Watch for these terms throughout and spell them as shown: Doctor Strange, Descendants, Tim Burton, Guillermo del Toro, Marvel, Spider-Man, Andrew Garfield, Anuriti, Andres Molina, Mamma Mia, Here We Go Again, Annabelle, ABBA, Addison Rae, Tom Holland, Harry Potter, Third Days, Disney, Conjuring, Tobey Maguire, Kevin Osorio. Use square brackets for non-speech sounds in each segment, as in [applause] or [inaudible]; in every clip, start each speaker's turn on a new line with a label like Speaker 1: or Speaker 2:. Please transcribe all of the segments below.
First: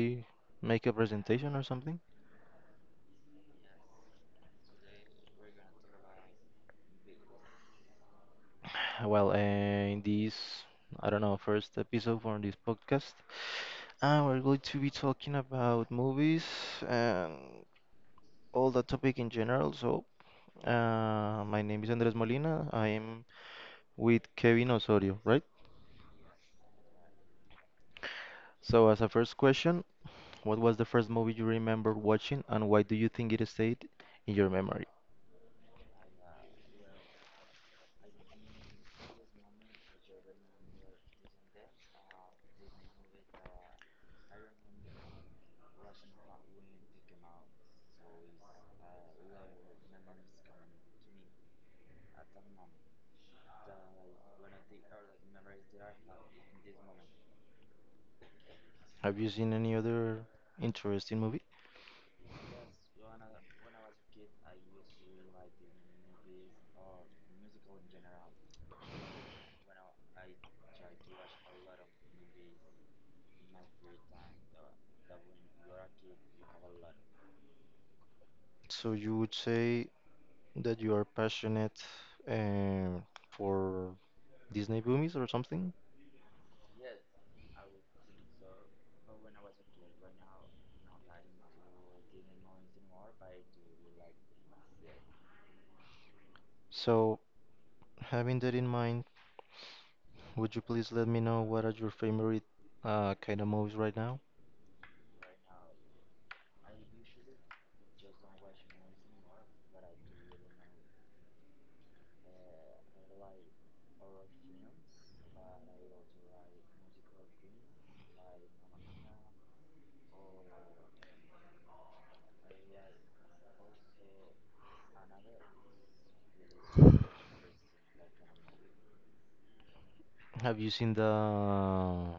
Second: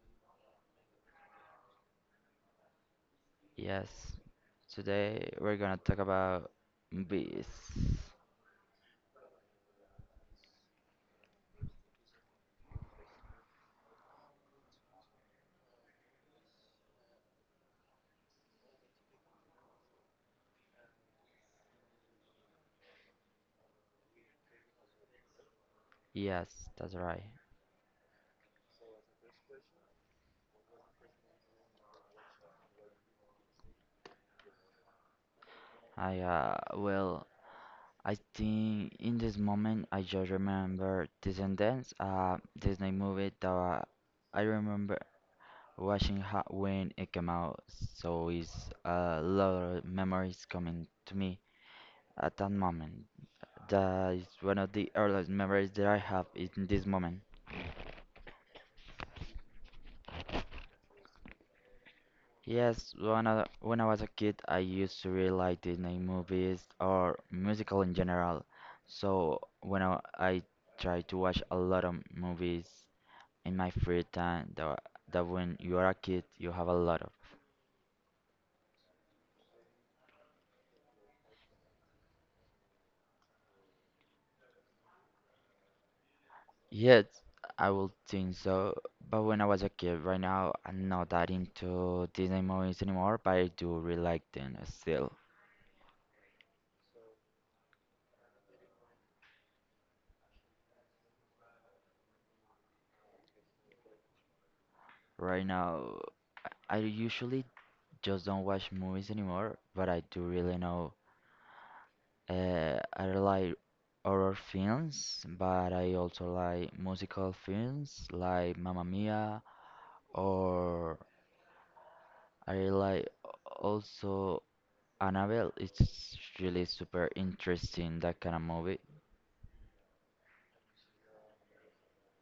Speaker 1: I make a presentation or something?
Speaker 2: Yes, today we're gonna talk about bees.
Speaker 1: [sighs] Well, uh, in this, I don't know, first episode for this podcast, we're going to be talking about movies and all the topic in general. My name is Andres Molina. I am with Kevin Osorio, right?
Speaker 2: Yes, that's right.
Speaker 1: So, as a first question, what was the first movie you remember watching, and why do you think it stayed in your memory?
Speaker 2: I well, I think in this moment I just remember Descendants, Disney movie that I remember watching ha when it came out, so it's a lot of memories coming to me at that moment. That is one of the earliest memories that I have in this moment.
Speaker 1: Have you seen any other interesting movie?
Speaker 2: Yes, when I was a kid, I used to really like Disney movies or musical in general. So when I try to watch a lot of movies in my free time, that when you are a kid, you have a lot of.
Speaker 1: So you would say that you are passionate um, for Disney movies or something.
Speaker 2: Yes, I will think so. But when I was a kid, right now, I'm not that into Disney movies anymore, but I do really like them still.
Speaker 1: So, having that in mind, would you please let me know what are your favorite kind of movies right now?
Speaker 2: Right now, I usually just don't watch movies anymore, but I do really know. I like horror films, but I also like musical films like Mamma Mia or I like also Annabelle. It's really super interesting that kind of movie.
Speaker 1: Have you seen the?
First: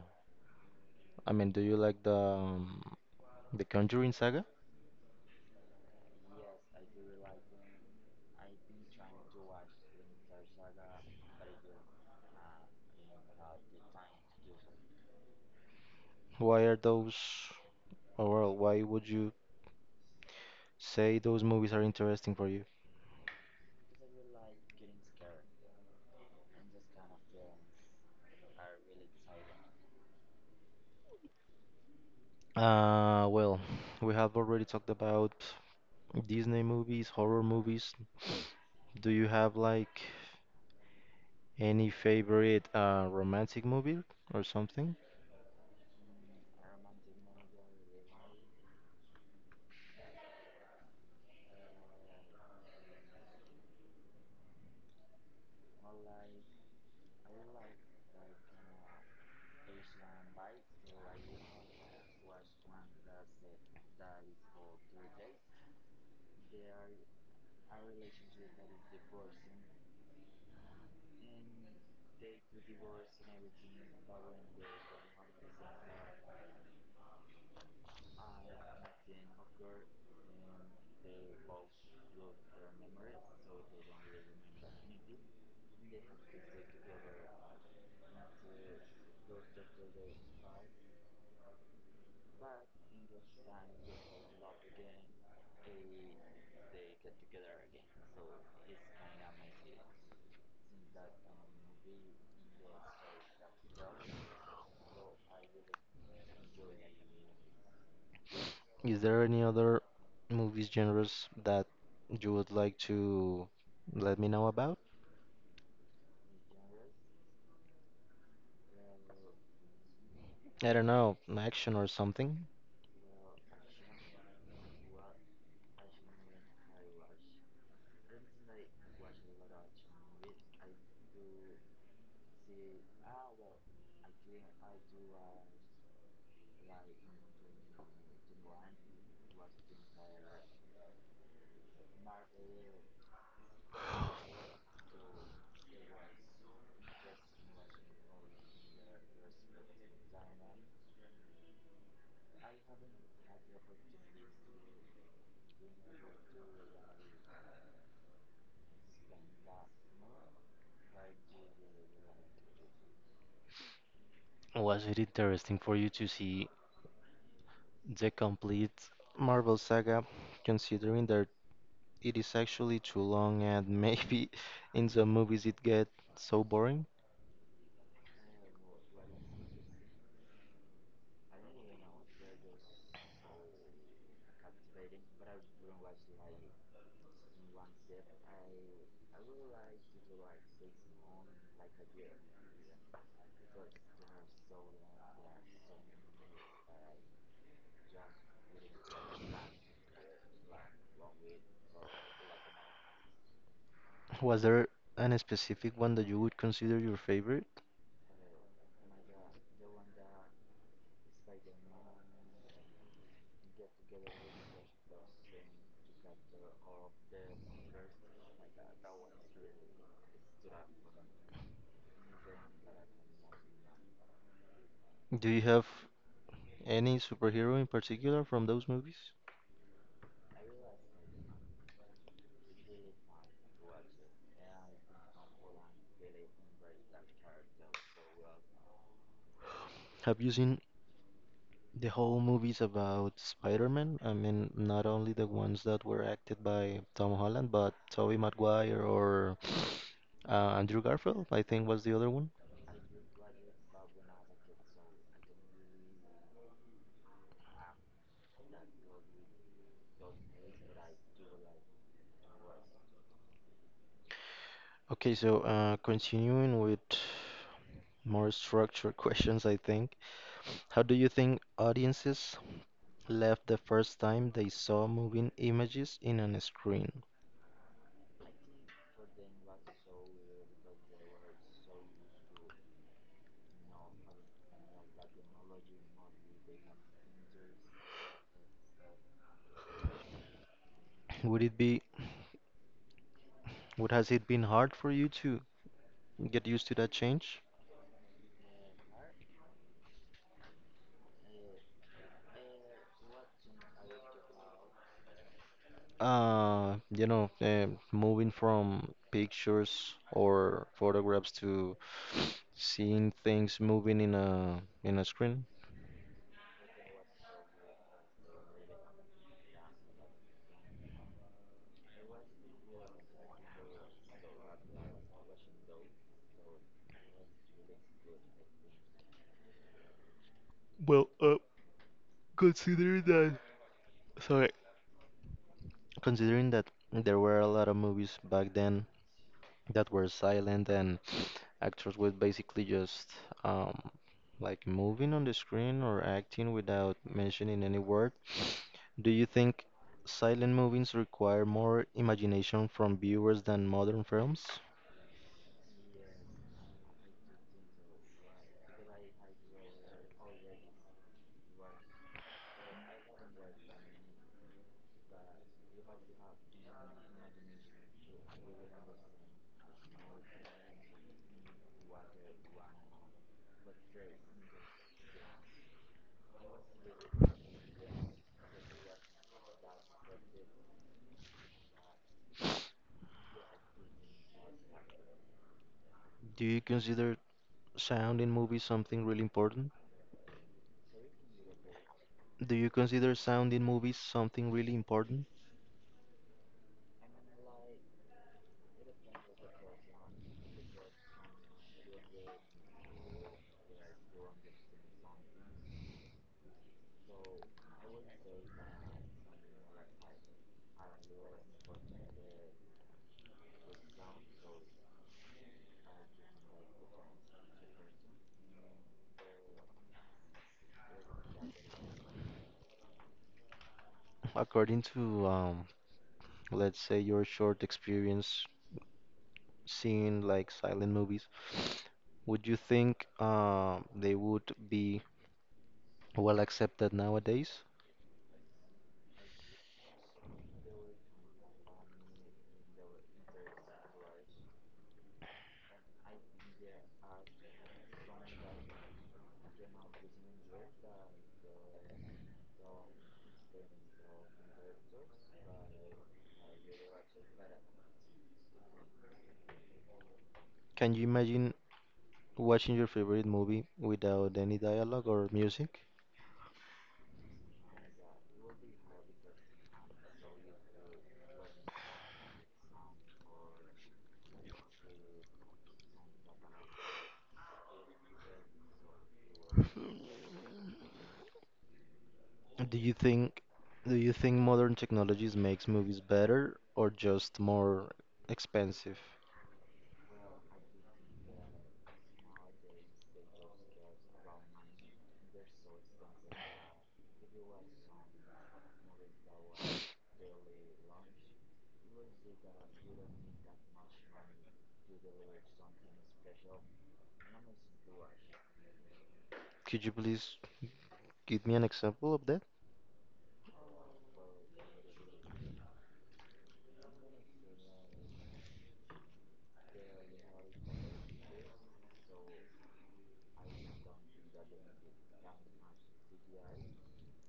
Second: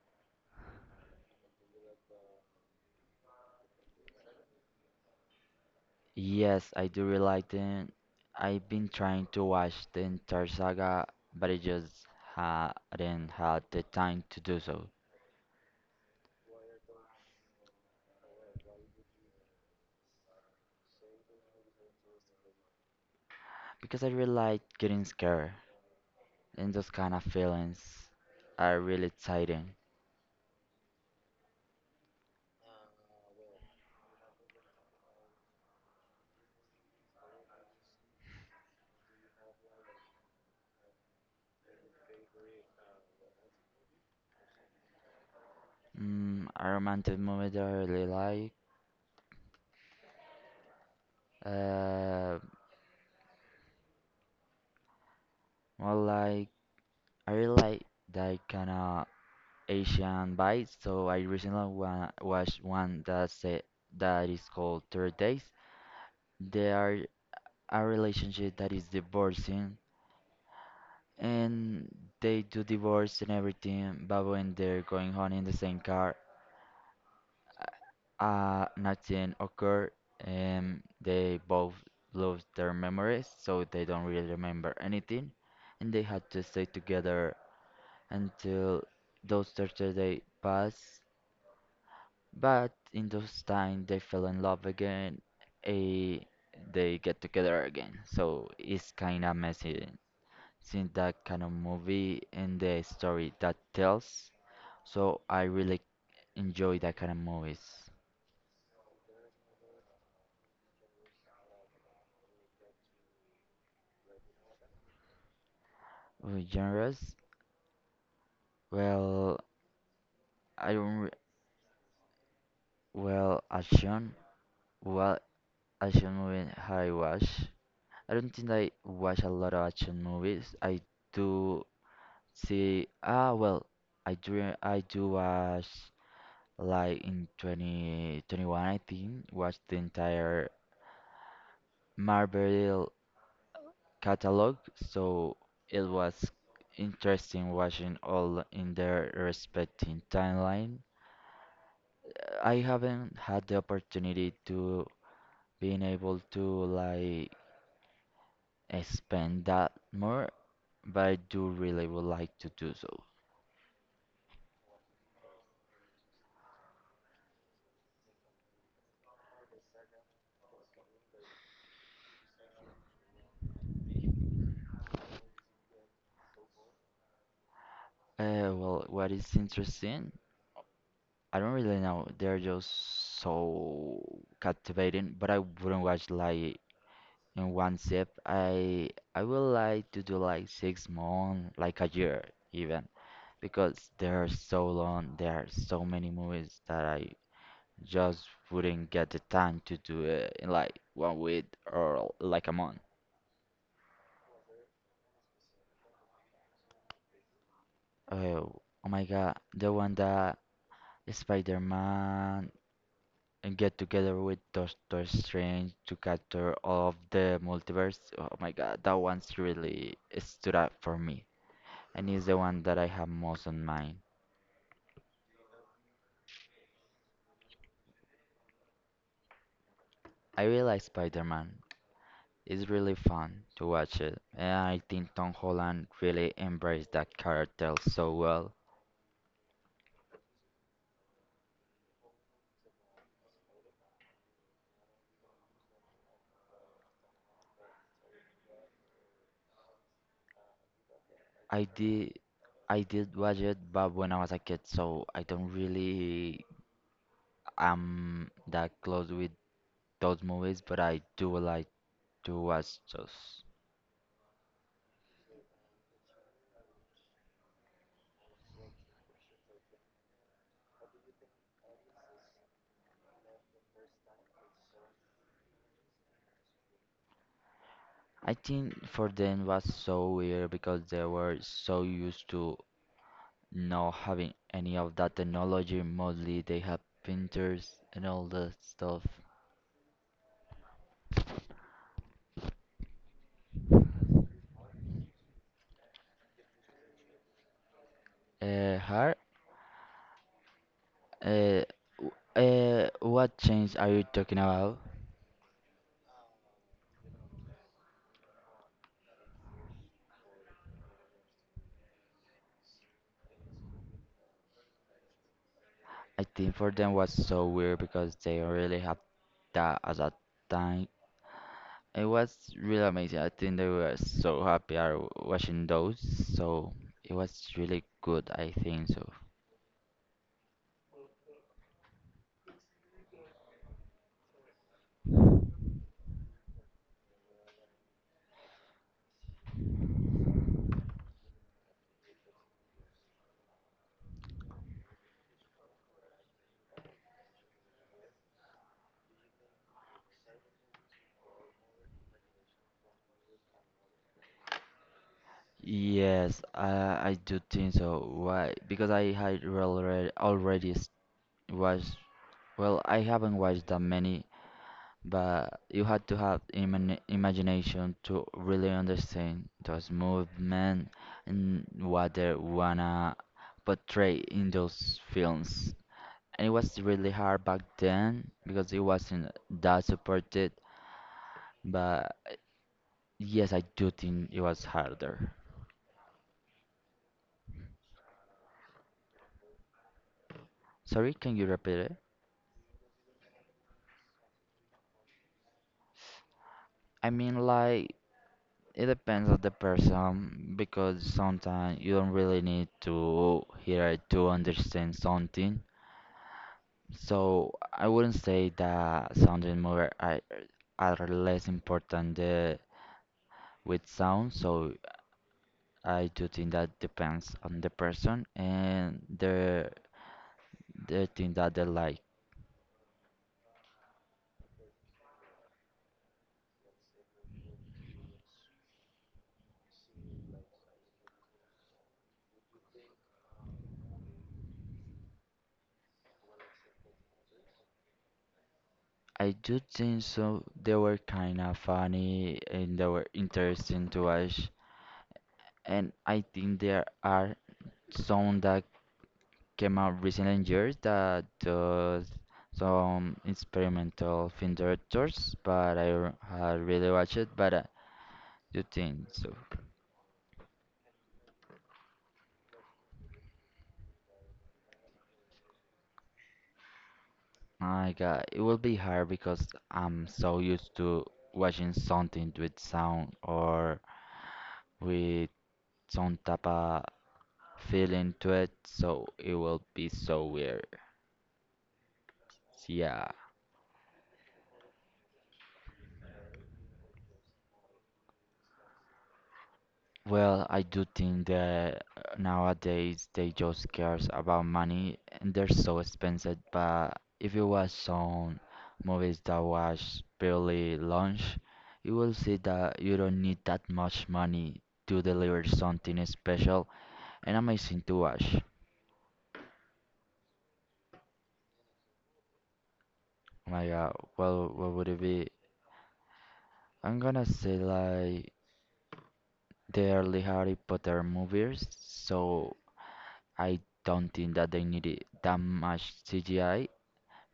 Speaker 1: I mean, do you like the Conjuring saga?
Speaker 2: Yes, I do really like them. I've been trying to watch the entire saga, but I just ha didn't have the time to do so
Speaker 1: Why are those? Or well, why would you say those movies are interesting for you?
Speaker 2: because I really like getting scared and those kind of feelings are really exciting.
Speaker 1: Uh, well, we have already talked about Disney movies, horror movies. Do you have like any favorite romantic movie or something?
Speaker 2: A romantic movie that I really like. Uh, well, like I really like that kind of Asian vibe. So I recently wa watched one that said that is called Third Days. They are a relationship that is divorcing, and they do divorce and everything. But when they're going home in the same car. Nothing occurred, and they both lost their memories, so they don't really remember anything, and they had to stay together until those 30 days passed. But in those time, they fell in love again, and they get together again. So it's kinda messy since that kind of movie and the story that tells. So I really enjoy that kind of movies.
Speaker 1: Is there any other movies genres that you would like to let me know about?
Speaker 2: Genres? Well, I
Speaker 1: I don't
Speaker 2: don't
Speaker 1: know, action or something.
Speaker 2: well action. What action movie I watch? I don't think I watch a lot of action movies. I do see. Well, I do watch like in 2021 I think watched the entire Marvel catalog, so it was interesting watching all in their respective timeline. I haven't had the opportunity to being able to like spend that more, but I do really would like to do so.
Speaker 1: Was it interesting for you to see the complete Marvel saga, considering that it is actually too long and maybe [laughs] in some movies it gets so boring?
Speaker 2: Well, what is interesting? I don't really know. They're just so captivating, but I wouldn't watch like in one sip. I would like to do like 6 months, like a year even, because they're so long. There are so many movies that I just wouldn't get the time to do it in like one week or like a month.
Speaker 1: Was there an specific one that you would consider your favorite?
Speaker 2: Oh, oh my God, the one that Spider-Man and get together with Doctor Strange to capture all of the multiverse. Oh my God, that one's really stood out for me, and is the one that I have most on mind.
Speaker 1: Do you have any superhero in particular from those movies?
Speaker 2: I really like Spider-Man. It's really fun to watch it, and I think Tom Holland really embraced that character so well.
Speaker 1: Have you seen the whole movies about Spider-Man? I mean, not only the ones that were acted by Tom Holland, but Tobey Maguire or uh, Andrew Garfield, I
Speaker 2: I
Speaker 1: think was the other
Speaker 2: did,
Speaker 1: one.
Speaker 2: I did watch it, but when I was a kid, so I don't really am that close with those movies, but I do like to watch those.
Speaker 1: Okay, so continuing with more structured [laughs] questions, I think. How do you think audiences left the first time they saw moving images in on a screen?
Speaker 2: I think for them was so weird because they were so used to not having any of that technology. Mostly they have printers and all that stuff.
Speaker 1: Would it be, would has it been hard for you to get used to that change?
Speaker 2: Uh, her, uh, what change are you talking about?
Speaker 1: You know, moving from pictures or photographs to [sniffs] seeing things moving in a screen.
Speaker 2: I think for them was so weird because they really had that at that time. It was really amazing. I think they were so happy are watching those, so it was really good. I think so.
Speaker 1: Well, uh, Considering that, sorry, considering that there were a lot of movies back then that were silent and actors were basically just um like moving on the screen or acting without mentioning any word, do you think silent movies require more imagination from viewers than modern films?
Speaker 2: Yes, I do think so. Why? Because I had already watched. Well, I haven't watched that many, but you had to have imagination to really understand those movement and what they wanna portray in those films. And it was really hard back then because it wasn't that supported. But yes, I do think it was harder.
Speaker 1: Do you consider sound in movies something really important?
Speaker 2: Sorry, can you repeat it?
Speaker 1: Do you consider sound in movies something really important?
Speaker 2: I mean, like. It depends on the person because sometimes you don't really need to hear it to understand something. So I wouldn't say that sound and mover are less important with sound. So I do think that depends on the person and the thing that they like.
Speaker 1: According to, let's say, your short experience seeing like silent movies, would you think they would be well accepted nowadays?
Speaker 2: I do think so. They were kind of funny and they were interesting to watch. And I think there are some that came out recently in years that does some experimental film directors, but I had really watched it. But you think so?
Speaker 1: Can you imagine watching your favorite movie without any dialogue or music?
Speaker 2: My God, it will be hard because I'm so used to watching something with sound or with some type of feeling to it, so it will be so weird.
Speaker 1: Do you
Speaker 2: Yeah.
Speaker 1: think do you think modern technologies makes movies better or just more expensive?
Speaker 2: Well, I do think that nowadays they just cares about money and they're so expensive. But if you watch some movies that was barely launched, you will see that you don't need that much money to deliver something special and amazing to watch.
Speaker 1: Could you please give me an example of that?
Speaker 2: Oh my God, well, what would it be? I'm gonna say like the early Harry Potter movies, so I don't think that they needed that much CGI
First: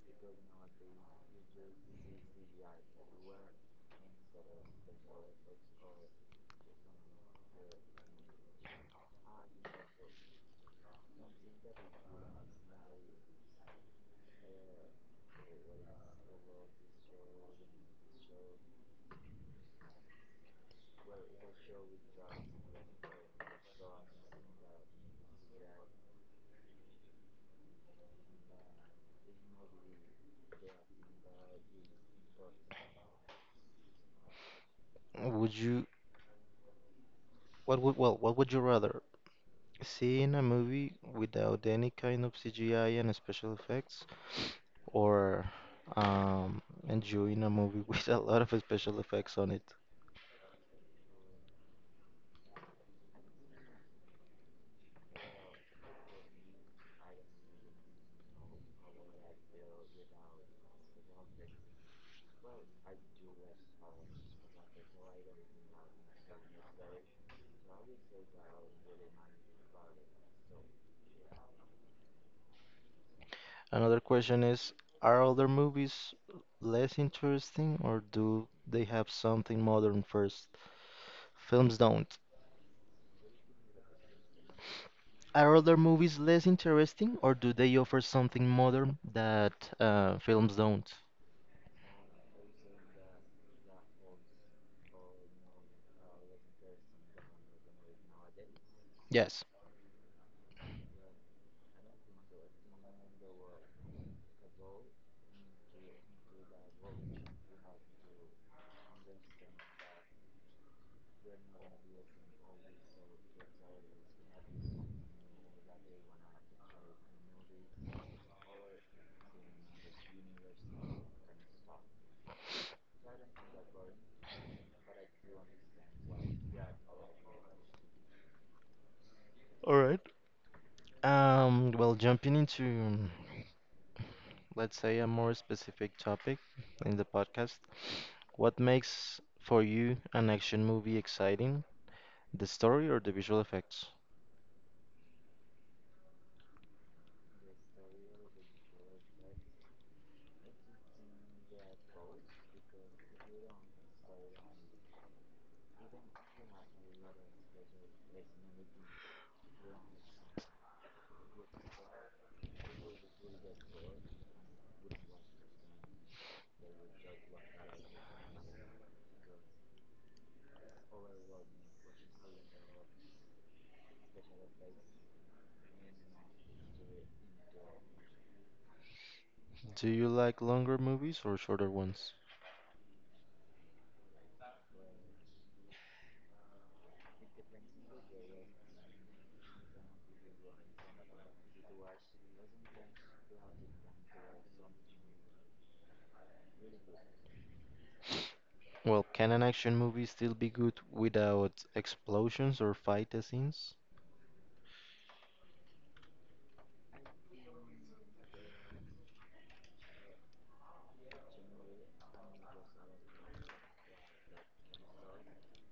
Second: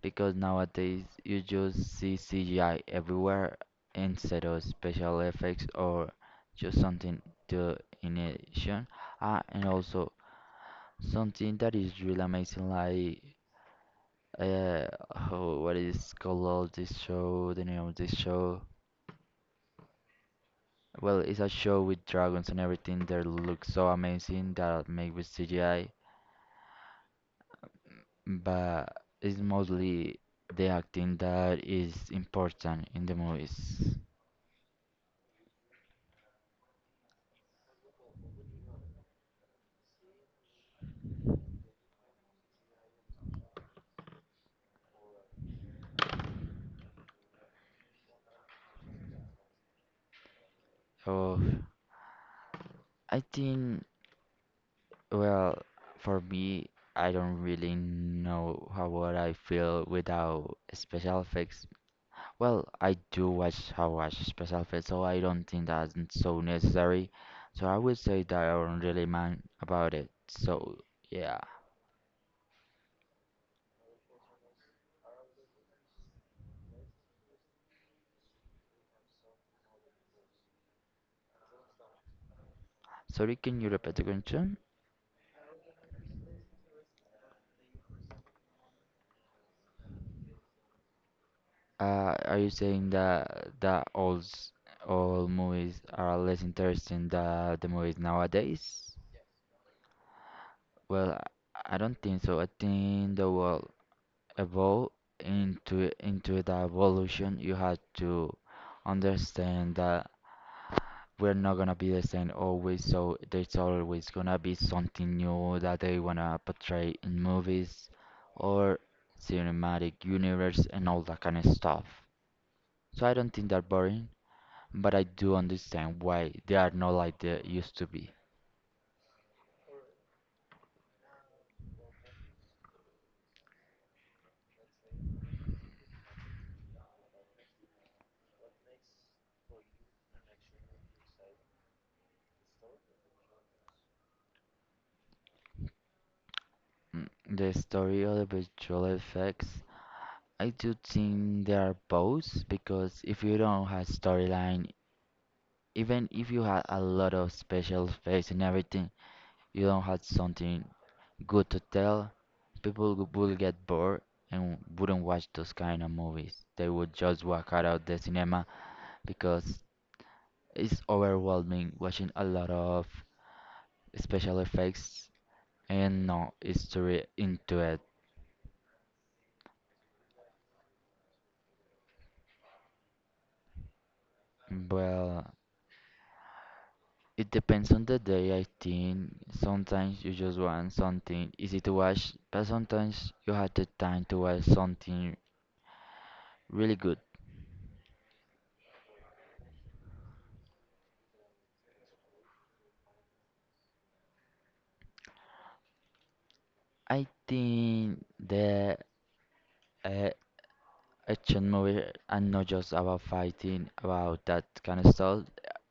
Speaker 2: because nowadays you just see CGI everywhere instead of special effects or just something to innovation. And also something that is really amazing, like, uh, oh, what is called this show? The name of this show? Well, it's a show with dragons and everything that looks so amazing that made with CGI, but it's mostly the acting that is important in the movies.
Speaker 1: Would you what would well what would you rather see in a movie without any kind of CGI and special effects or um enjoying a movie [laughs] with a lot of special effects on it?
Speaker 2: Oh, I think, well, for me, I don't really know how would I feel without special effects. Well, I do watch, how watch special effects, so I don't think that's so necessary. So I would say that I don't really mind about it. So yeah.
Speaker 1: Another question is, are other movies less interesting or do they have something modern first? Films don't.
Speaker 2: Sorry, can you repeat the question?
Speaker 1: Are other movies less interesting or do they offer something modern that films don't?
Speaker 2: Are you saying that all movies are less interesting than the movies nowadays?
Speaker 1: Yes.
Speaker 2: Well, I don't think so. I think the world evolve into the evolution, you have to understand that we're not gonna be the same always, so there's always gonna be something new that they wanna portray in movies or cinematic universe and all that kind of stuff. So I don't think they're boring, but I do understand why they are not like they used to be.
Speaker 1: All right. Well, jumping into, let's say, a more specific topic in the podcast, what makes for you an action movie exciting? The story or the visual effects?
Speaker 2: The story of the visual effects, I do think they are both because if you don't have storyline. Even if you had a lot of special effects and everything, you don't have something good to tell, people will get bored and wouldn't watch those kind of movies. They would just walk out of the cinema because it's overwhelming watching a lot of special effects and no history into it.
Speaker 1: Do you like longer movies or shorter ones?
Speaker 2: Well, it depends on the day, I think. Sometimes you just want something easy to watch, but sometimes you have the time to watch something really good.
Speaker 1: Well, can an action movie still be good without explosions or fight scenes?
Speaker 2: I think the uh, action movie are not just about fighting, about that kind of stuff.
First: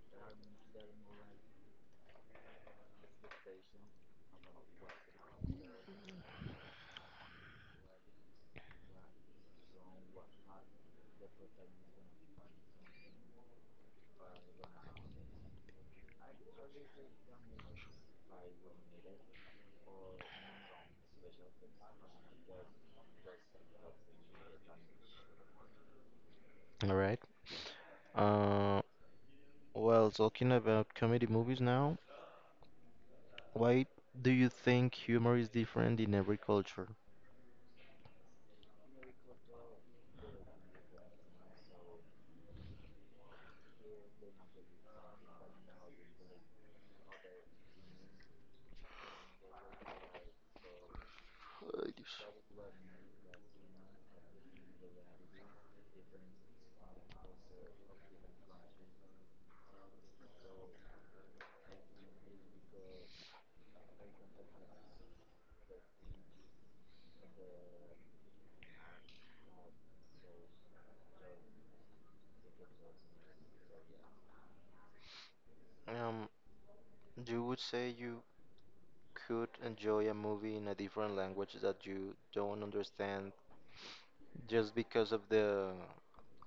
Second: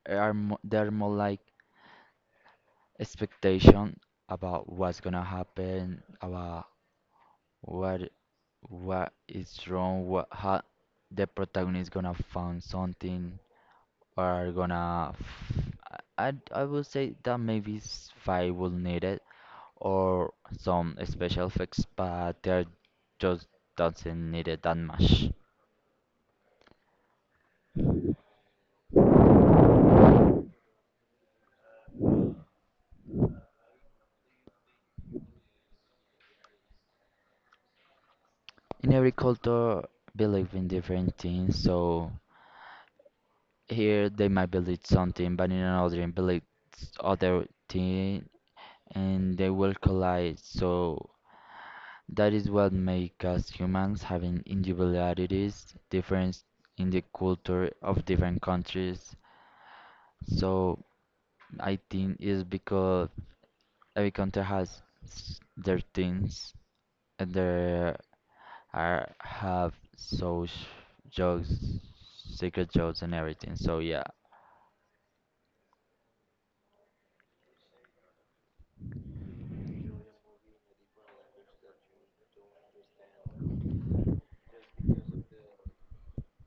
Speaker 2: Are mo they're more like expectation about what's gonna happen, about what what is wrong, what how the protagonist gonna find something. We're gonna. I would say that maybe five will need it or some special effects, but they're just doesn't need it that much.
Speaker 1: All right. Uh, Talking about comedy movies now, why do you think humor is different in every culture?
Speaker 2: In every culture, believe in different things, so here they might believe something, but in another they believe other thing, and they will collide. So that is what makes us humans, having individualities, difference in the culture of different countries. So I think it's because every country has their things and there are have so jokes, secret jokes and everything. So yeah.
Speaker 1: Um, you would say you could enjoy a movie in a different language that you don't understand just because of the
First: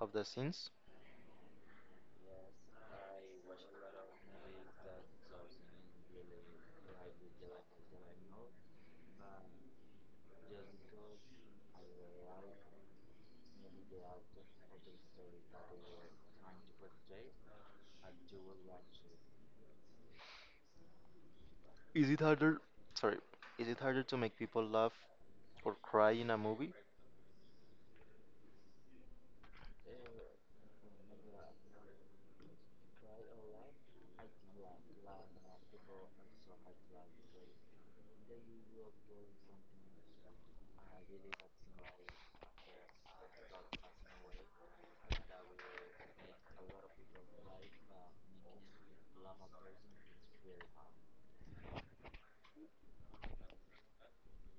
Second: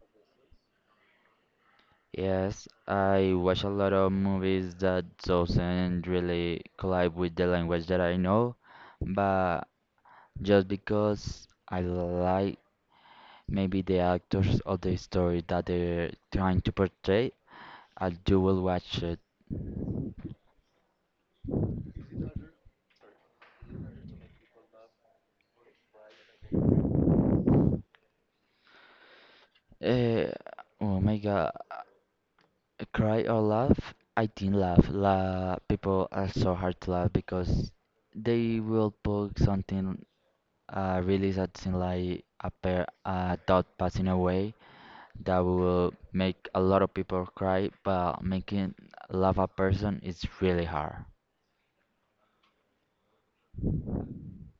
Speaker 1: of the scenes?
Speaker 2: Yes, I watch a lot of movies that doesn't really collide with the language that I know, but just because I like maybe the actors or the story that they're trying to portray, I do will watch it.
Speaker 1: Is it harder? Sorry, is it harder to make people laugh or cry in a movie?
Speaker 2: Uh, oh my God, cry or laugh? I think laugh. La People are so hard to laugh because they will put something really sad thing like a pair a dog passing away that will make a lot of people cry, but making laugh a person is really hard.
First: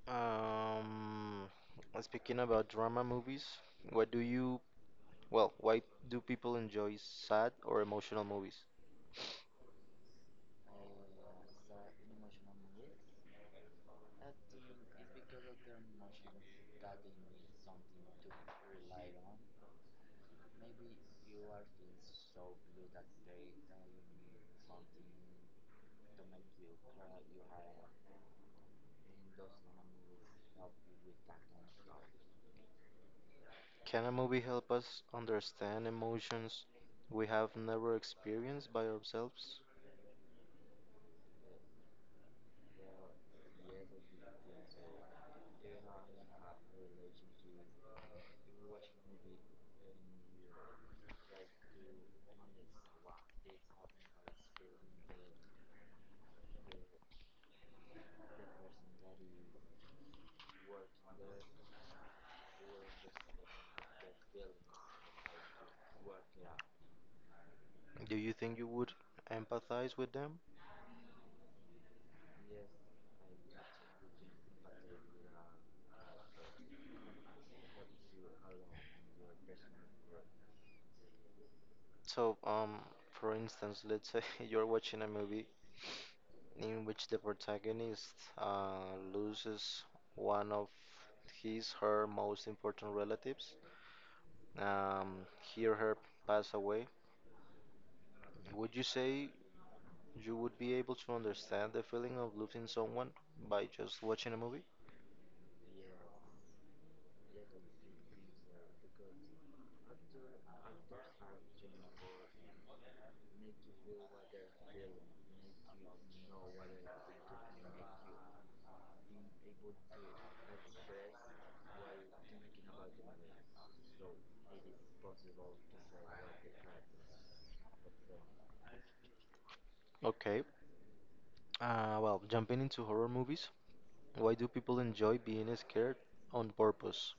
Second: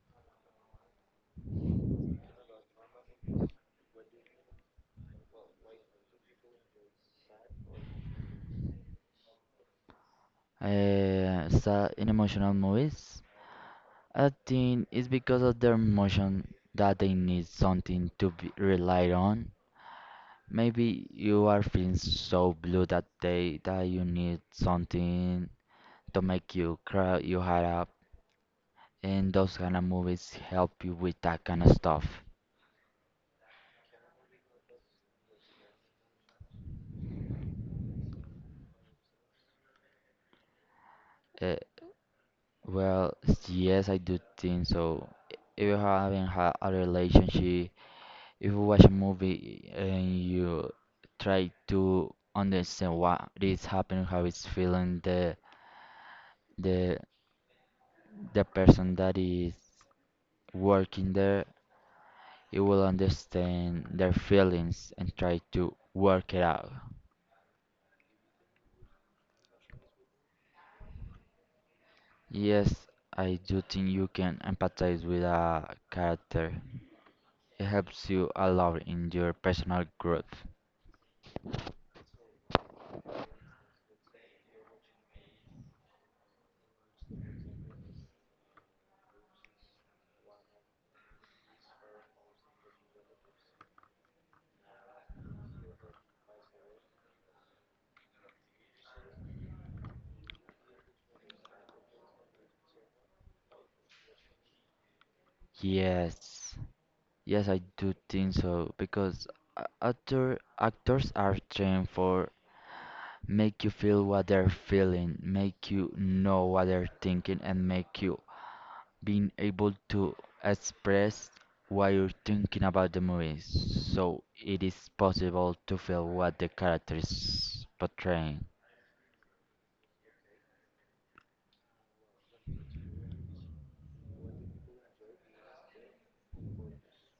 Speaker 1: Um, Speaking about drama movies, what do you, well, why do people enjoy sad or emotional movies?
Speaker 2: Sad in emotional movies, I think it's because of their emotion that they need something to be relied on. Maybe you are feeling so blue that day that you need something to make you cry. You heart up, and those kind of movies help you with that kind of stuff.
Speaker 1: Can a movie help us understand emotions we have never experienced by ourselves?
Speaker 2: Uh, well, yes, I do think so. If you haven't had a relationship, if you watch a movie and you try to understand what is happening, how it's feeling, the the person that is working there. You will understand their feelings and try to work it out.
Speaker 1: Do you think you would empathize with them?
Speaker 2: Yes, I do think you can empathize with a character. It helps you a lot in your personal growth.
Speaker 1: So, um, for instance, let's say [laughs] you're watching a movie in which the protagonist loses one of his, her most important relatives. um, Hear her pass away, would you say you would be able to understand the feeling of losing someone by just watching a movie?
Speaker 2: Yes, yes, I do think so because actors are trained for make you feel what they're feeling, make you know what they're thinking, and make you being able to express what you're thinking about the movie, so it is possible to feel what the character is portraying.
Speaker 1: Okay. Jumping into horror movies, why do people enjoy being scared on purpose?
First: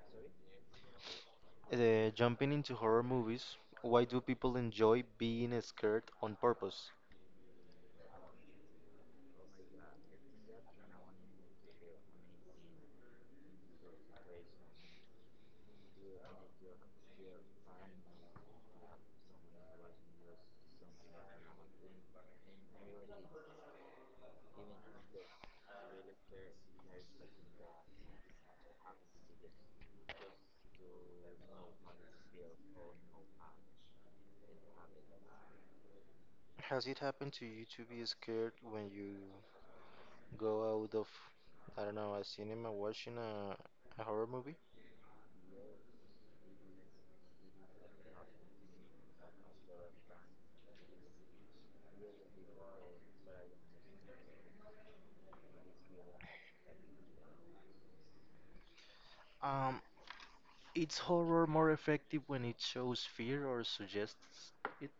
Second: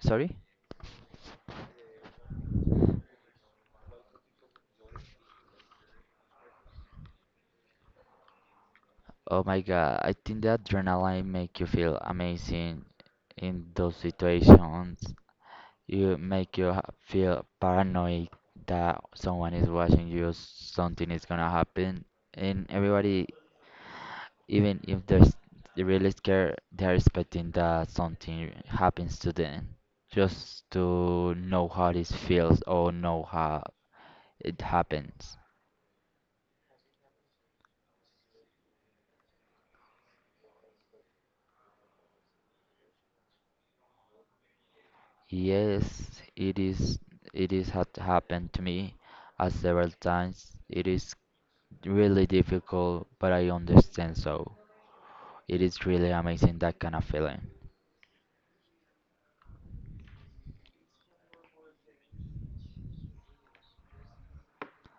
Speaker 2: Sorry?
Speaker 1: Jumping into horror movies, why do people enjoy being scared on purpose?
Speaker 2: Oh my god, I think the adrenaline make you feel amazing in those situations. You make you feel paranoid that someone is watching you, something is gonna happen, and everybody, even if there's, they really scared, they're expecting that something happens to them, just to know how this feels or know how it happens.
Speaker 1: Has it happened to you to be scared when you go out of, I don't know, a cinema watching a horror movie?
Speaker 2: Yes, it is. It is had happened to me several times. It is really difficult, but I understand. So it is really amazing that kind of feeling.
Speaker 1: Um, It's horror more effective when it shows fear or suggests it?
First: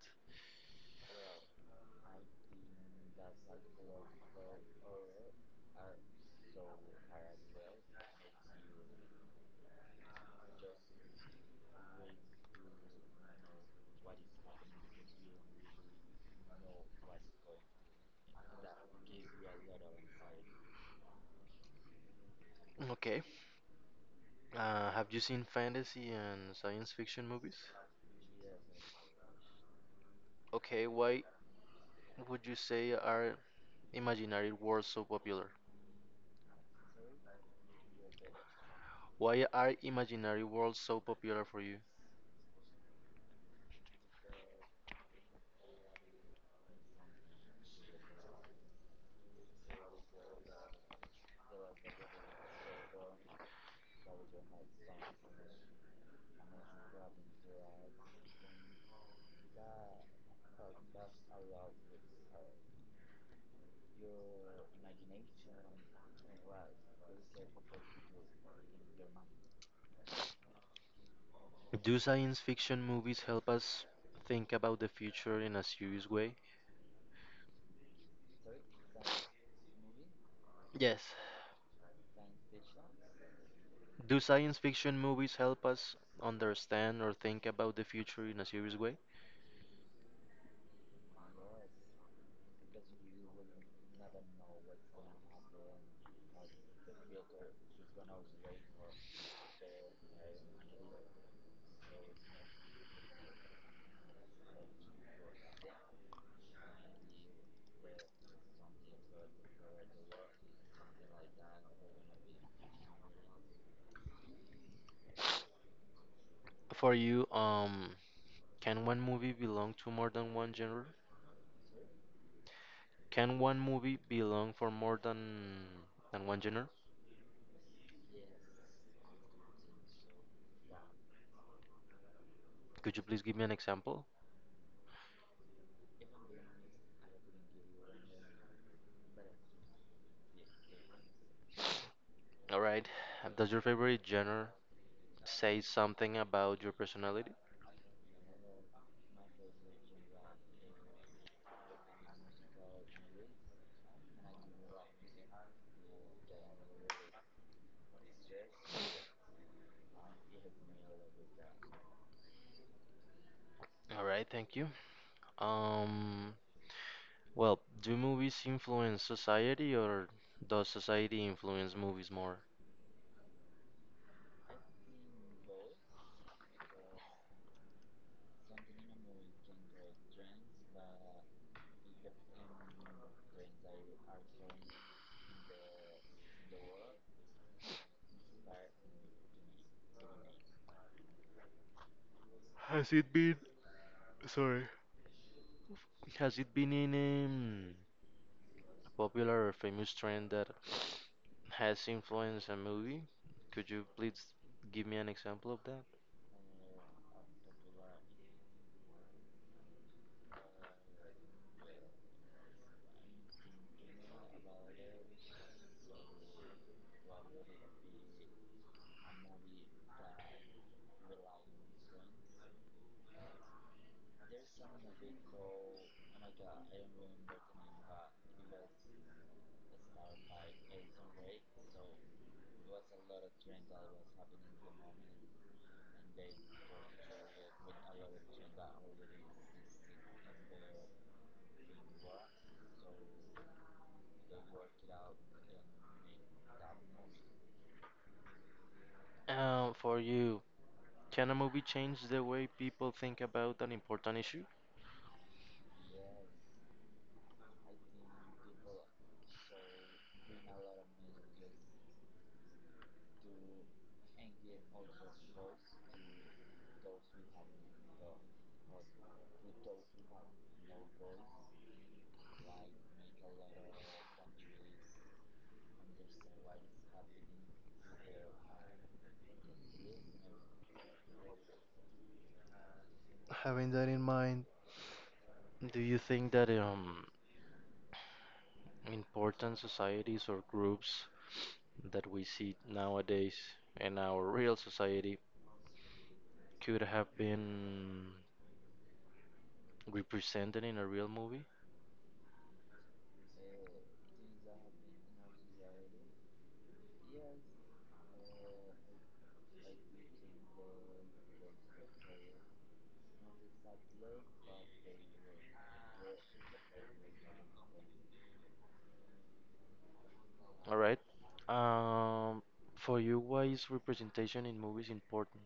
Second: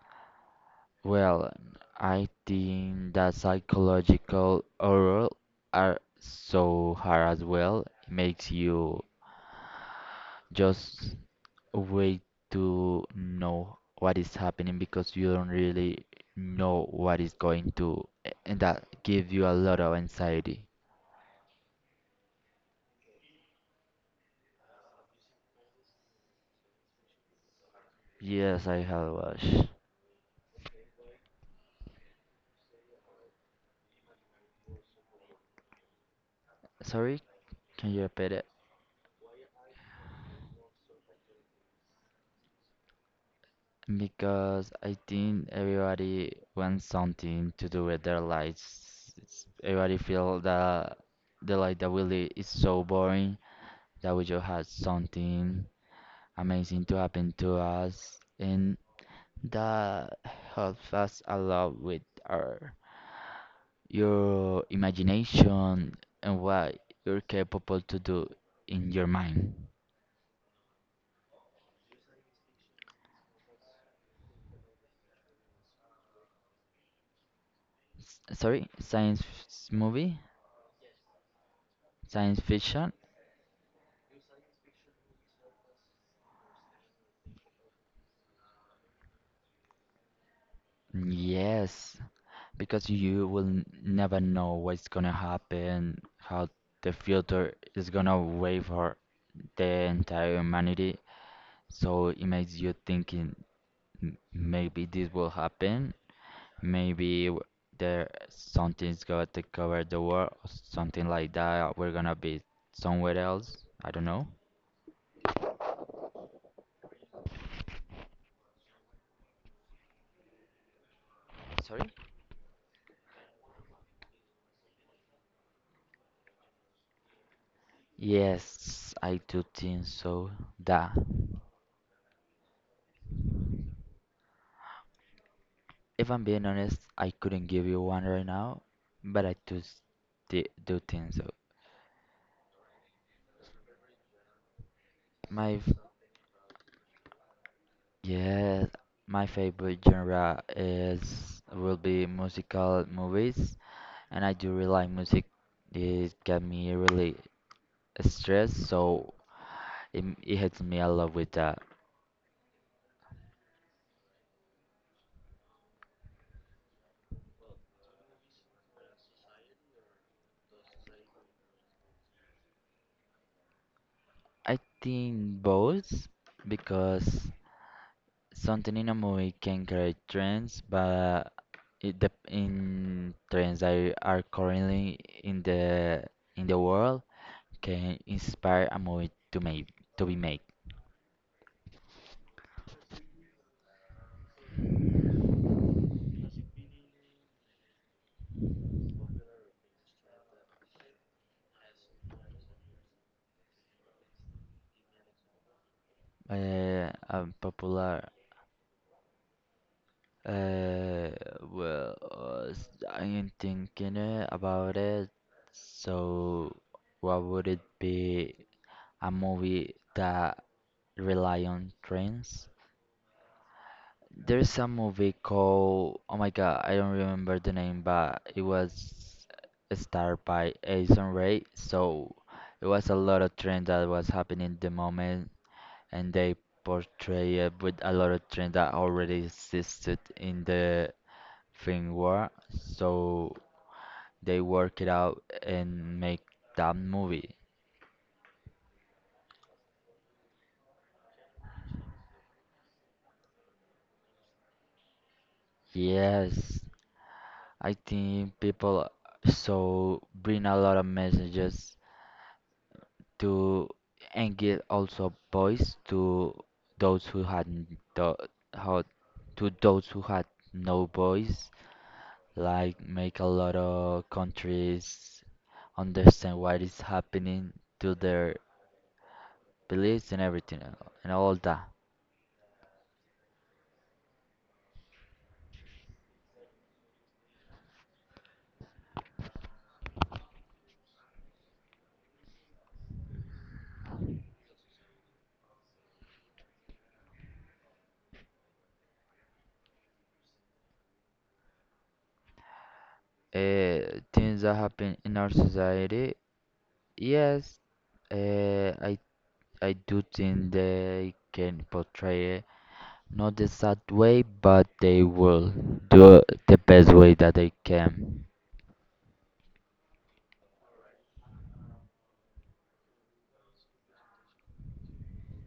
Speaker 2: Well, I think that psychological horror are so hard as well. It makes you just wait to know what is happening because you don't really know what is going to, and that gives you a lot of anxiety.
Speaker 1: Okay. Have you seen fantasy and science fiction movies?
Speaker 2: Yes, I have watched.
Speaker 1: Okay, why would you say are imaginary worlds so popular?
Speaker 2: Sorry, can you repeat it?
Speaker 1: Why are imaginary worlds so popular for you?
Speaker 2: Because I think everybody wants something to do with their lives. It's- Everybody feel that the life that we live is so boring that we just had something amazing to happen to us, and that helps us a lot with our your imagination and what you're capable to do in your mind.
Speaker 1: Do science fiction movies help us think about the future in a serious way?
Speaker 2: Science
Speaker 1: Yes.
Speaker 2: science fiction.
Speaker 1: Do science fiction movies help us understand or think about the future in a serious way?
Speaker 2: Yes, because you will never know what's gonna happen, how the future is gonna wave for the entire humanity. So it makes you thinking, Maybe this will happen, maybe there something's gonna take over the world, or something like that. We're gonna be somewhere else. I don't know."
Speaker 1: For you, can one movie belong to more than one genre?
Speaker 2: Sorry?
Speaker 1: Can one movie belong for more than one genre?
Speaker 2: Yes, I do think so. Da.
Speaker 1: Could you please give me an example?
Speaker 2: If I'm being honest, I couldn't give you one right now, but I do do think so.
Speaker 1: All right. Does your favorite genre
Speaker 2: My
Speaker 1: say
Speaker 2: f-
Speaker 1: something about your personality?
Speaker 2: yes, my favorite genre is will be musical movies, and I do rely music. It get me really stressed, so it helps me a lot with that.
Speaker 1: All right, thank you. Um, well, do movies influence society or does society influence movies more?
Speaker 2: I think both because something in a movie can create trends, but it dep in trends that are currently in the world can inspire a movie to make to be made.
Speaker 1: Has it been sorry. Has it been in a popular or famous trend that has influenced a movie? Could you please give me an example of that?
Speaker 2: Popular. Uh, well, I'm thinking about it. So, what would it be? A movie that rely on trends? There's a movie called, oh my god, I don't remember the name, but it was starred by Addison Rae. So it was a lot of trend that was happening at the moment, and they portray it with a lot of trend that already existed in the film world. So they work it out and make that movie.
Speaker 1: For you, can a movie change the way people think about an important issue?
Speaker 2: Yes, I think people so bring a lot of messages to engage also boys to those who had n- the how to those who had no voice, like make a lot of countries understand what is happening to their beliefs and everything, and all that.
Speaker 1: Having that in mind, do you think that important societies or groups that we see nowadays in our real society could have been represented in a real movie?
Speaker 2: Things that happen in our society, yes, uh, I I do think they can portray. Not the sad way, but they will do the best way that they can.
Speaker 1: All right. Um, for you, why is representation in movies important?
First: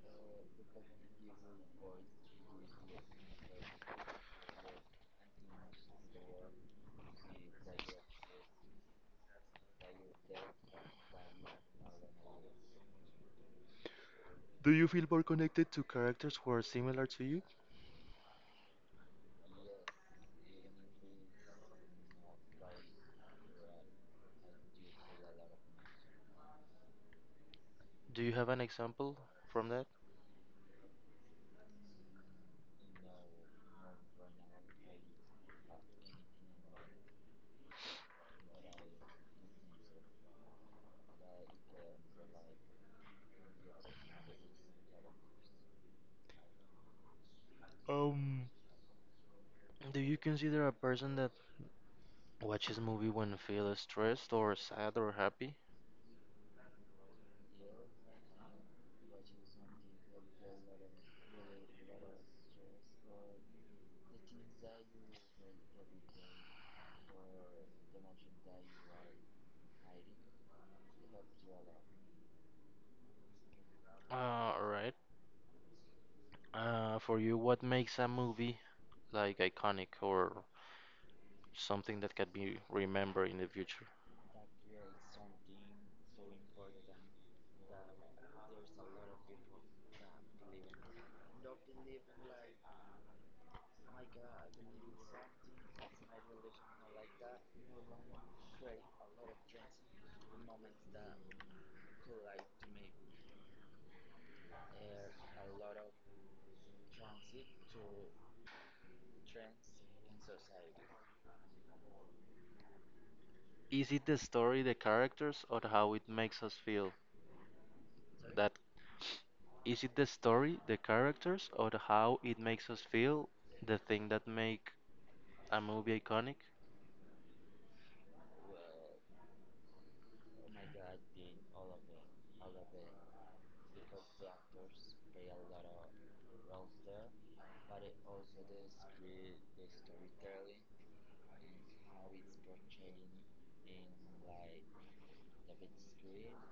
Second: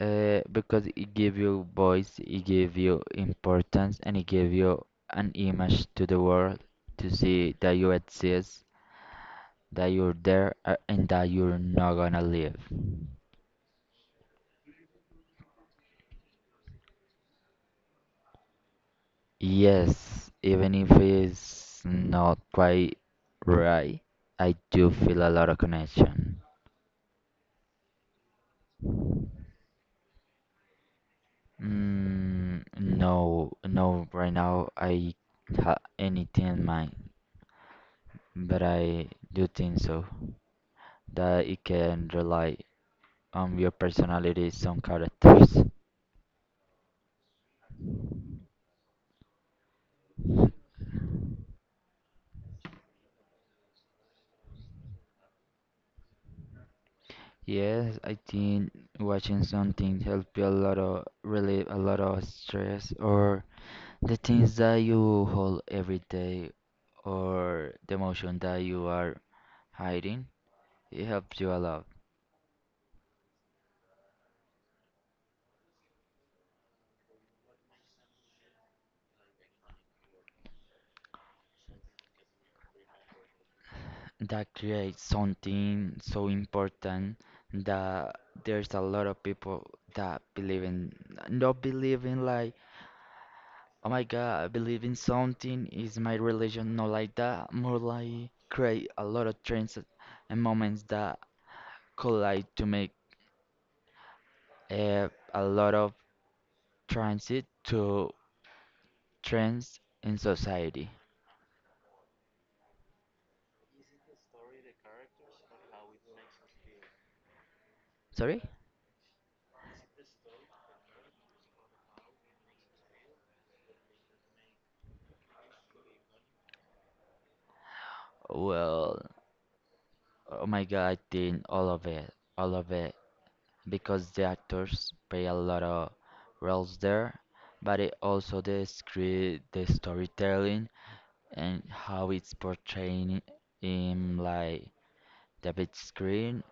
Speaker 2: Because it give you voice, it give you importance, and it give you an image to the world to see that you exist, that you're there, and that you're not gonna leave.
Speaker 1: Do you feel more connected to characters who are similar to you?
Speaker 2: Yes, even if it's not quite right, I do feel a lot of connection.
Speaker 1: Do you have an example from that?
Speaker 2: Mm, no, no, right now I have anything in mind, but I do think so that it can rely on your personality, some characters.
Speaker 1: Um, Do you consider a person that watches movie when feel stressed or sad or happy?
Speaker 2: Yes, I think watching something help you a lot of relieve a lot of stress or the things that you hold every day or the emotion that you are hiding. It helps you a lot.
Speaker 1: Alright. For you, what makes a movie like iconic or something that can be remembered in the future?
Speaker 2: That creates something so important that there's a lot of people that believe in, not believe in like, oh my god, I believe in something is my religion, not like that, more like create a lot of trends and moments that collide to make uh, a lot of transit to trends in society.
Speaker 1: Is it the story, the characters, or how it makes us feel?
Speaker 2: Sorry.
Speaker 1: That Is it the story, the characters, or how it makes us feel? The thing that make a movie iconic?
Speaker 2: Well, oh my god, I think all of it because the actors play a lot of roles there, but it also the script, the storytelling, and how it's portraying in like the big screen,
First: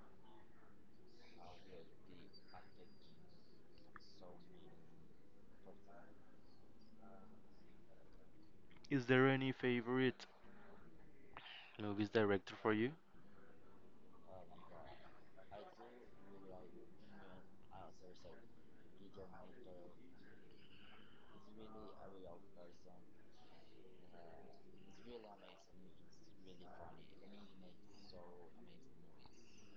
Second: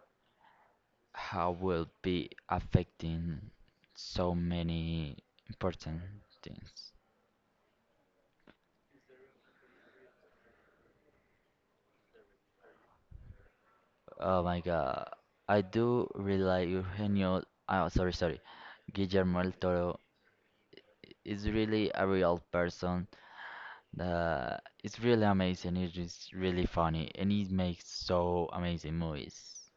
Speaker 2: how will be affecting so many important things.
Speaker 1: Is there any favorite movies director for you?
Speaker 2: Oh my god, I do really like Eugenio. Oh, sorry, Guillermo del Toro is really a real person. Uh, it's really amazing. It is really funny, and he makes so amazing movies.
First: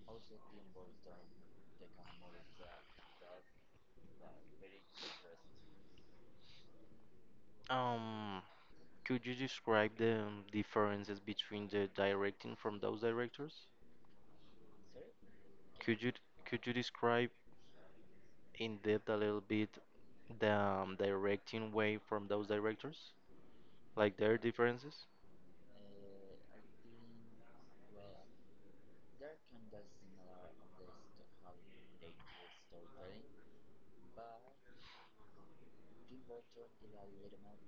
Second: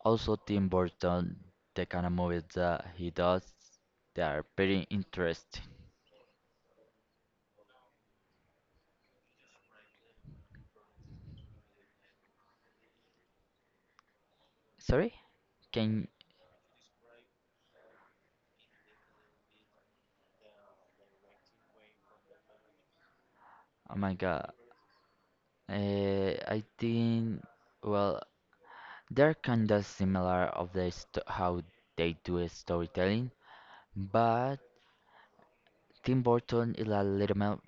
Speaker 2: Also, Tim Burton, the kind of movies that he does, they are very interesting.
Speaker 1: Um, could you describe the differences between the directing from those directors?
Speaker 2: Sorry?
Speaker 1: Could
Speaker 2: Can
Speaker 1: you could you describe in depth a little bit the directing way from those directors?
Speaker 2: oh my
Speaker 1: Like their
Speaker 2: god.
Speaker 1: differences?
Speaker 2: I think, well, they're kinda similar of the st how they do a storytelling, but Tim Burton is a little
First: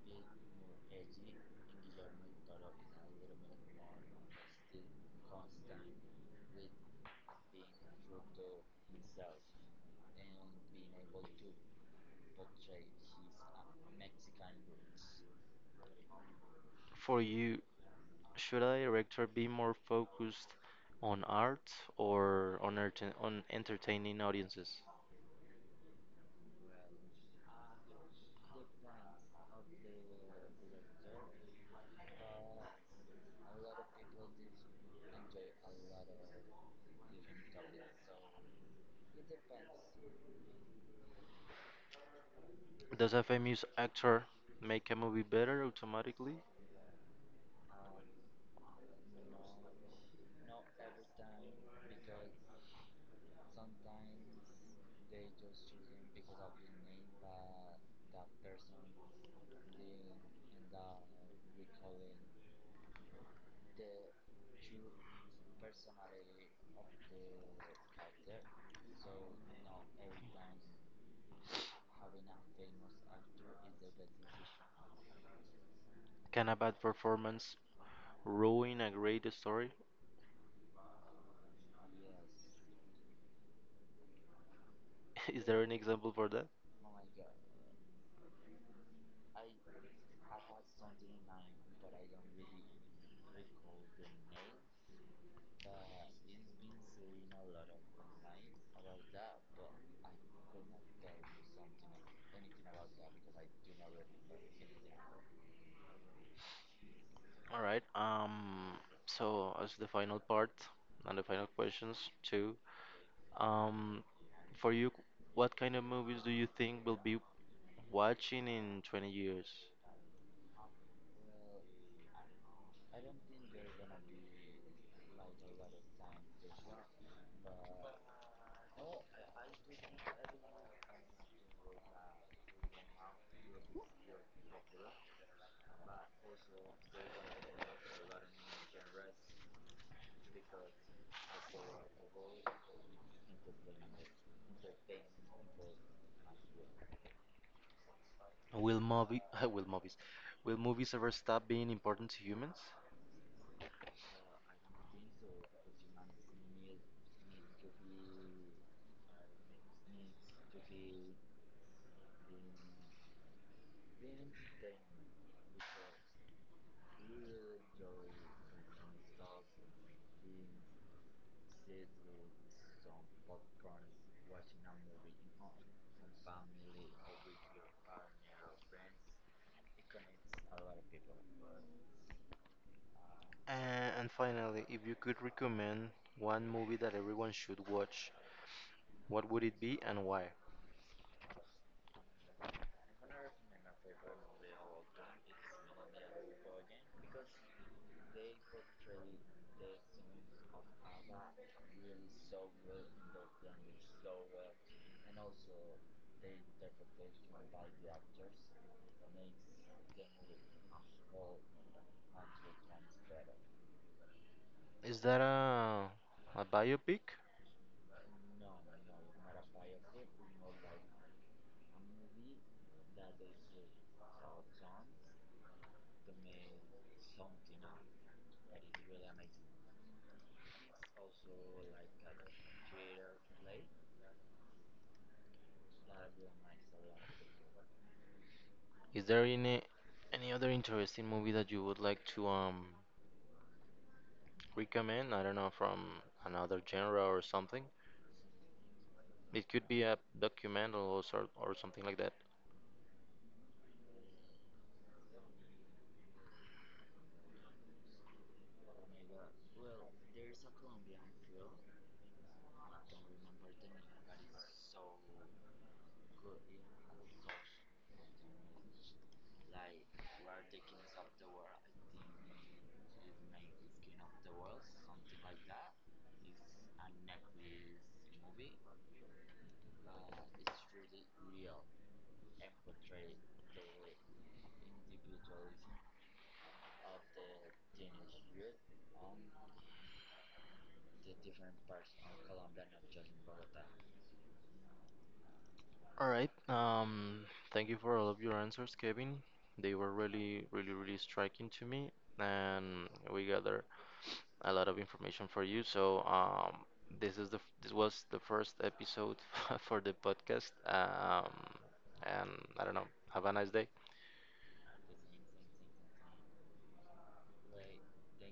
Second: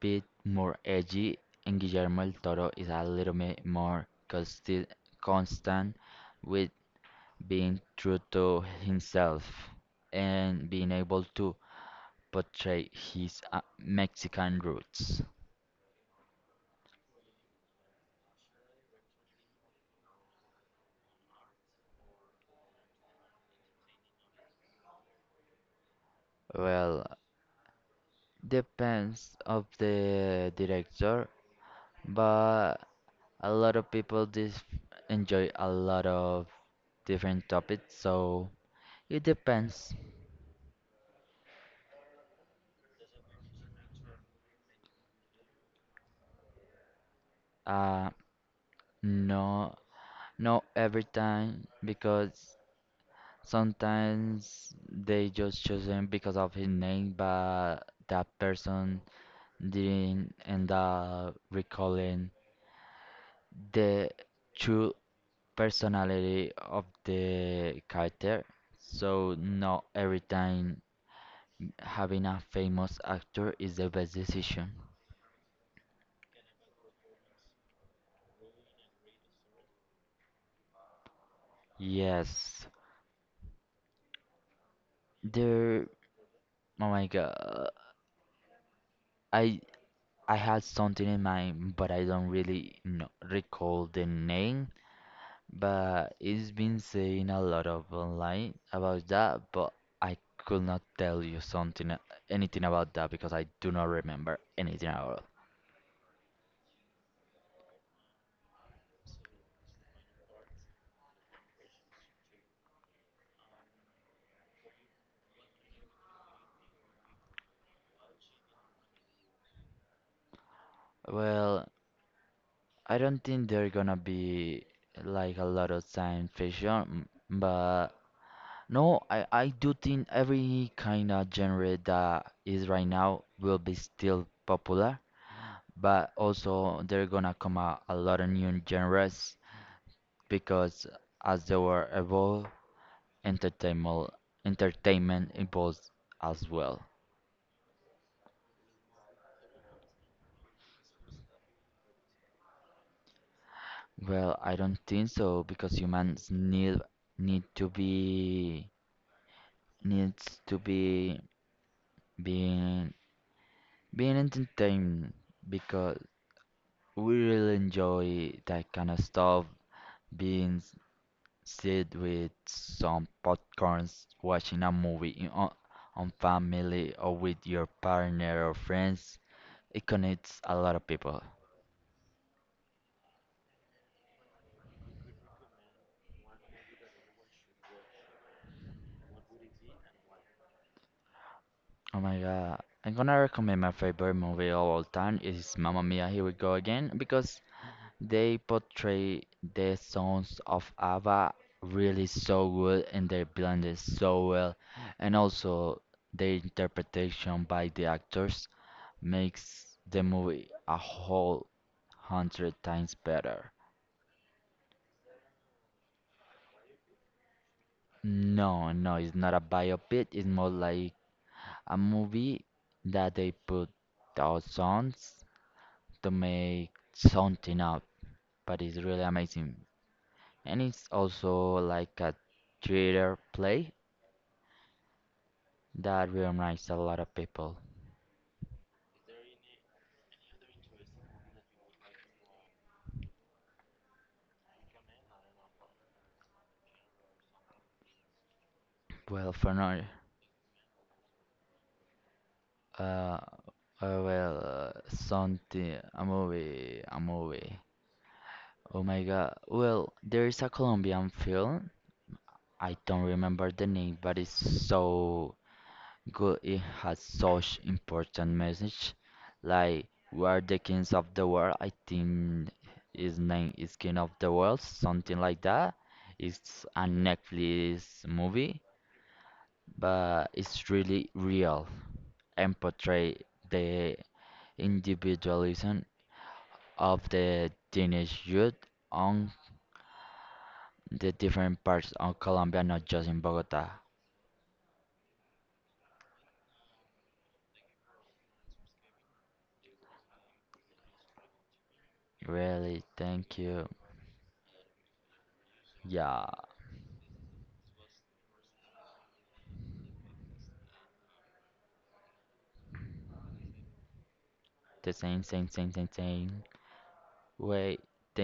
Speaker 2: bit more edgy, and Guillermo el Toro is a little bit more constant with being true to himself and being able to portray his Mexican roots.
Speaker 1: For you, should a director be more focused on art or on on entertaining audiences?
Speaker 2: Well, depends of the director, but a lot of people enjoy a lot of different topics, so it depends.
Speaker 1: Does a famous actor make a movie better automatically?
Speaker 2: Uh, no. Not every time, because sometimes they just choose him because of his name, but that person didn't end up recalling the true personality of the character. So not every time having a famous actor is the best decision.
Speaker 1: Can a bad performance ruin a great story?
Speaker 2: Yes,
Speaker 1: [laughs] Is there an
Speaker 2: there.
Speaker 1: example for that?
Speaker 2: Oh my God, I I had something in mind, but I don't really know, recall the name. But it's been saying a lot of online about that, but I could not tell you something, anything about that because I do not remember anything at all.
Speaker 1: All right. So as the final part and the final questions too. Um, for you, what kind of movies do you think will be watching in 20 years?
Speaker 2: Well, I don't think there gonna be like a lot of science fiction, but no, I do think every kind of genre that is right now will be still popular, but also they're gonna come out a lot of new genres because as they were evolved, entertainment entertainment evolves as well.
Speaker 1: Will movie [laughs] Will movies ever stop being important to humans?
Speaker 2: Well, I don't think so because humans need to be needs to be being being entertained because we really enjoy that kind of stuff, being sit with some popcorns, watching a movie on family or with your partner or friends. It connects a lot of people.
Speaker 1: And finally, if you could recommend one movie that everyone should watch, what would it be and why?
Speaker 2: Oh my god. I'm gonna recommend my favorite movie of all time is Mamma Mia, Here We Go Again because they portray the songs of ABBA really so good and they blend it so well, and also the interpretation by the actors makes the movie a whole hundred times better.
Speaker 1: Is that a biopic?
Speaker 2: No, no, it's not a biopic. It's more like a movie that they put out songs to make something up, but it's really amazing. And it's also like a theater play that reminds a lot of people.
Speaker 1: Is there any other interesting movie that you would like to recommend? I don't know, from another genre or something.
Speaker 2: Well,
Speaker 1: It
Speaker 2: for
Speaker 1: could be
Speaker 2: now,
Speaker 1: a documental or sort or something like that.
Speaker 2: uh, well, something, a movie. Oh my God. Well, there is a Colombian film. I don't remember the name, but it's so good. It has such important message. Like, we are the kings of the world. I think his name is King of the World, something like that. It's a Netflix movie, but it's really real and portray the individualism of the teenage youth on the different parts of Colombia, not just in Bogota.
Speaker 1: All right. Thank you for all of your answers, Kevin. They were really, really, really striking to me,
Speaker 2: Really,
Speaker 1: and we
Speaker 2: thank
Speaker 1: gather
Speaker 2: you.
Speaker 1: a lot of information for you. So
Speaker 2: Yeah,
Speaker 1: um, this is this was the first episode [laughs] for the podcast. And I don't know. Have a nice day.
Speaker 2: the same. Wait,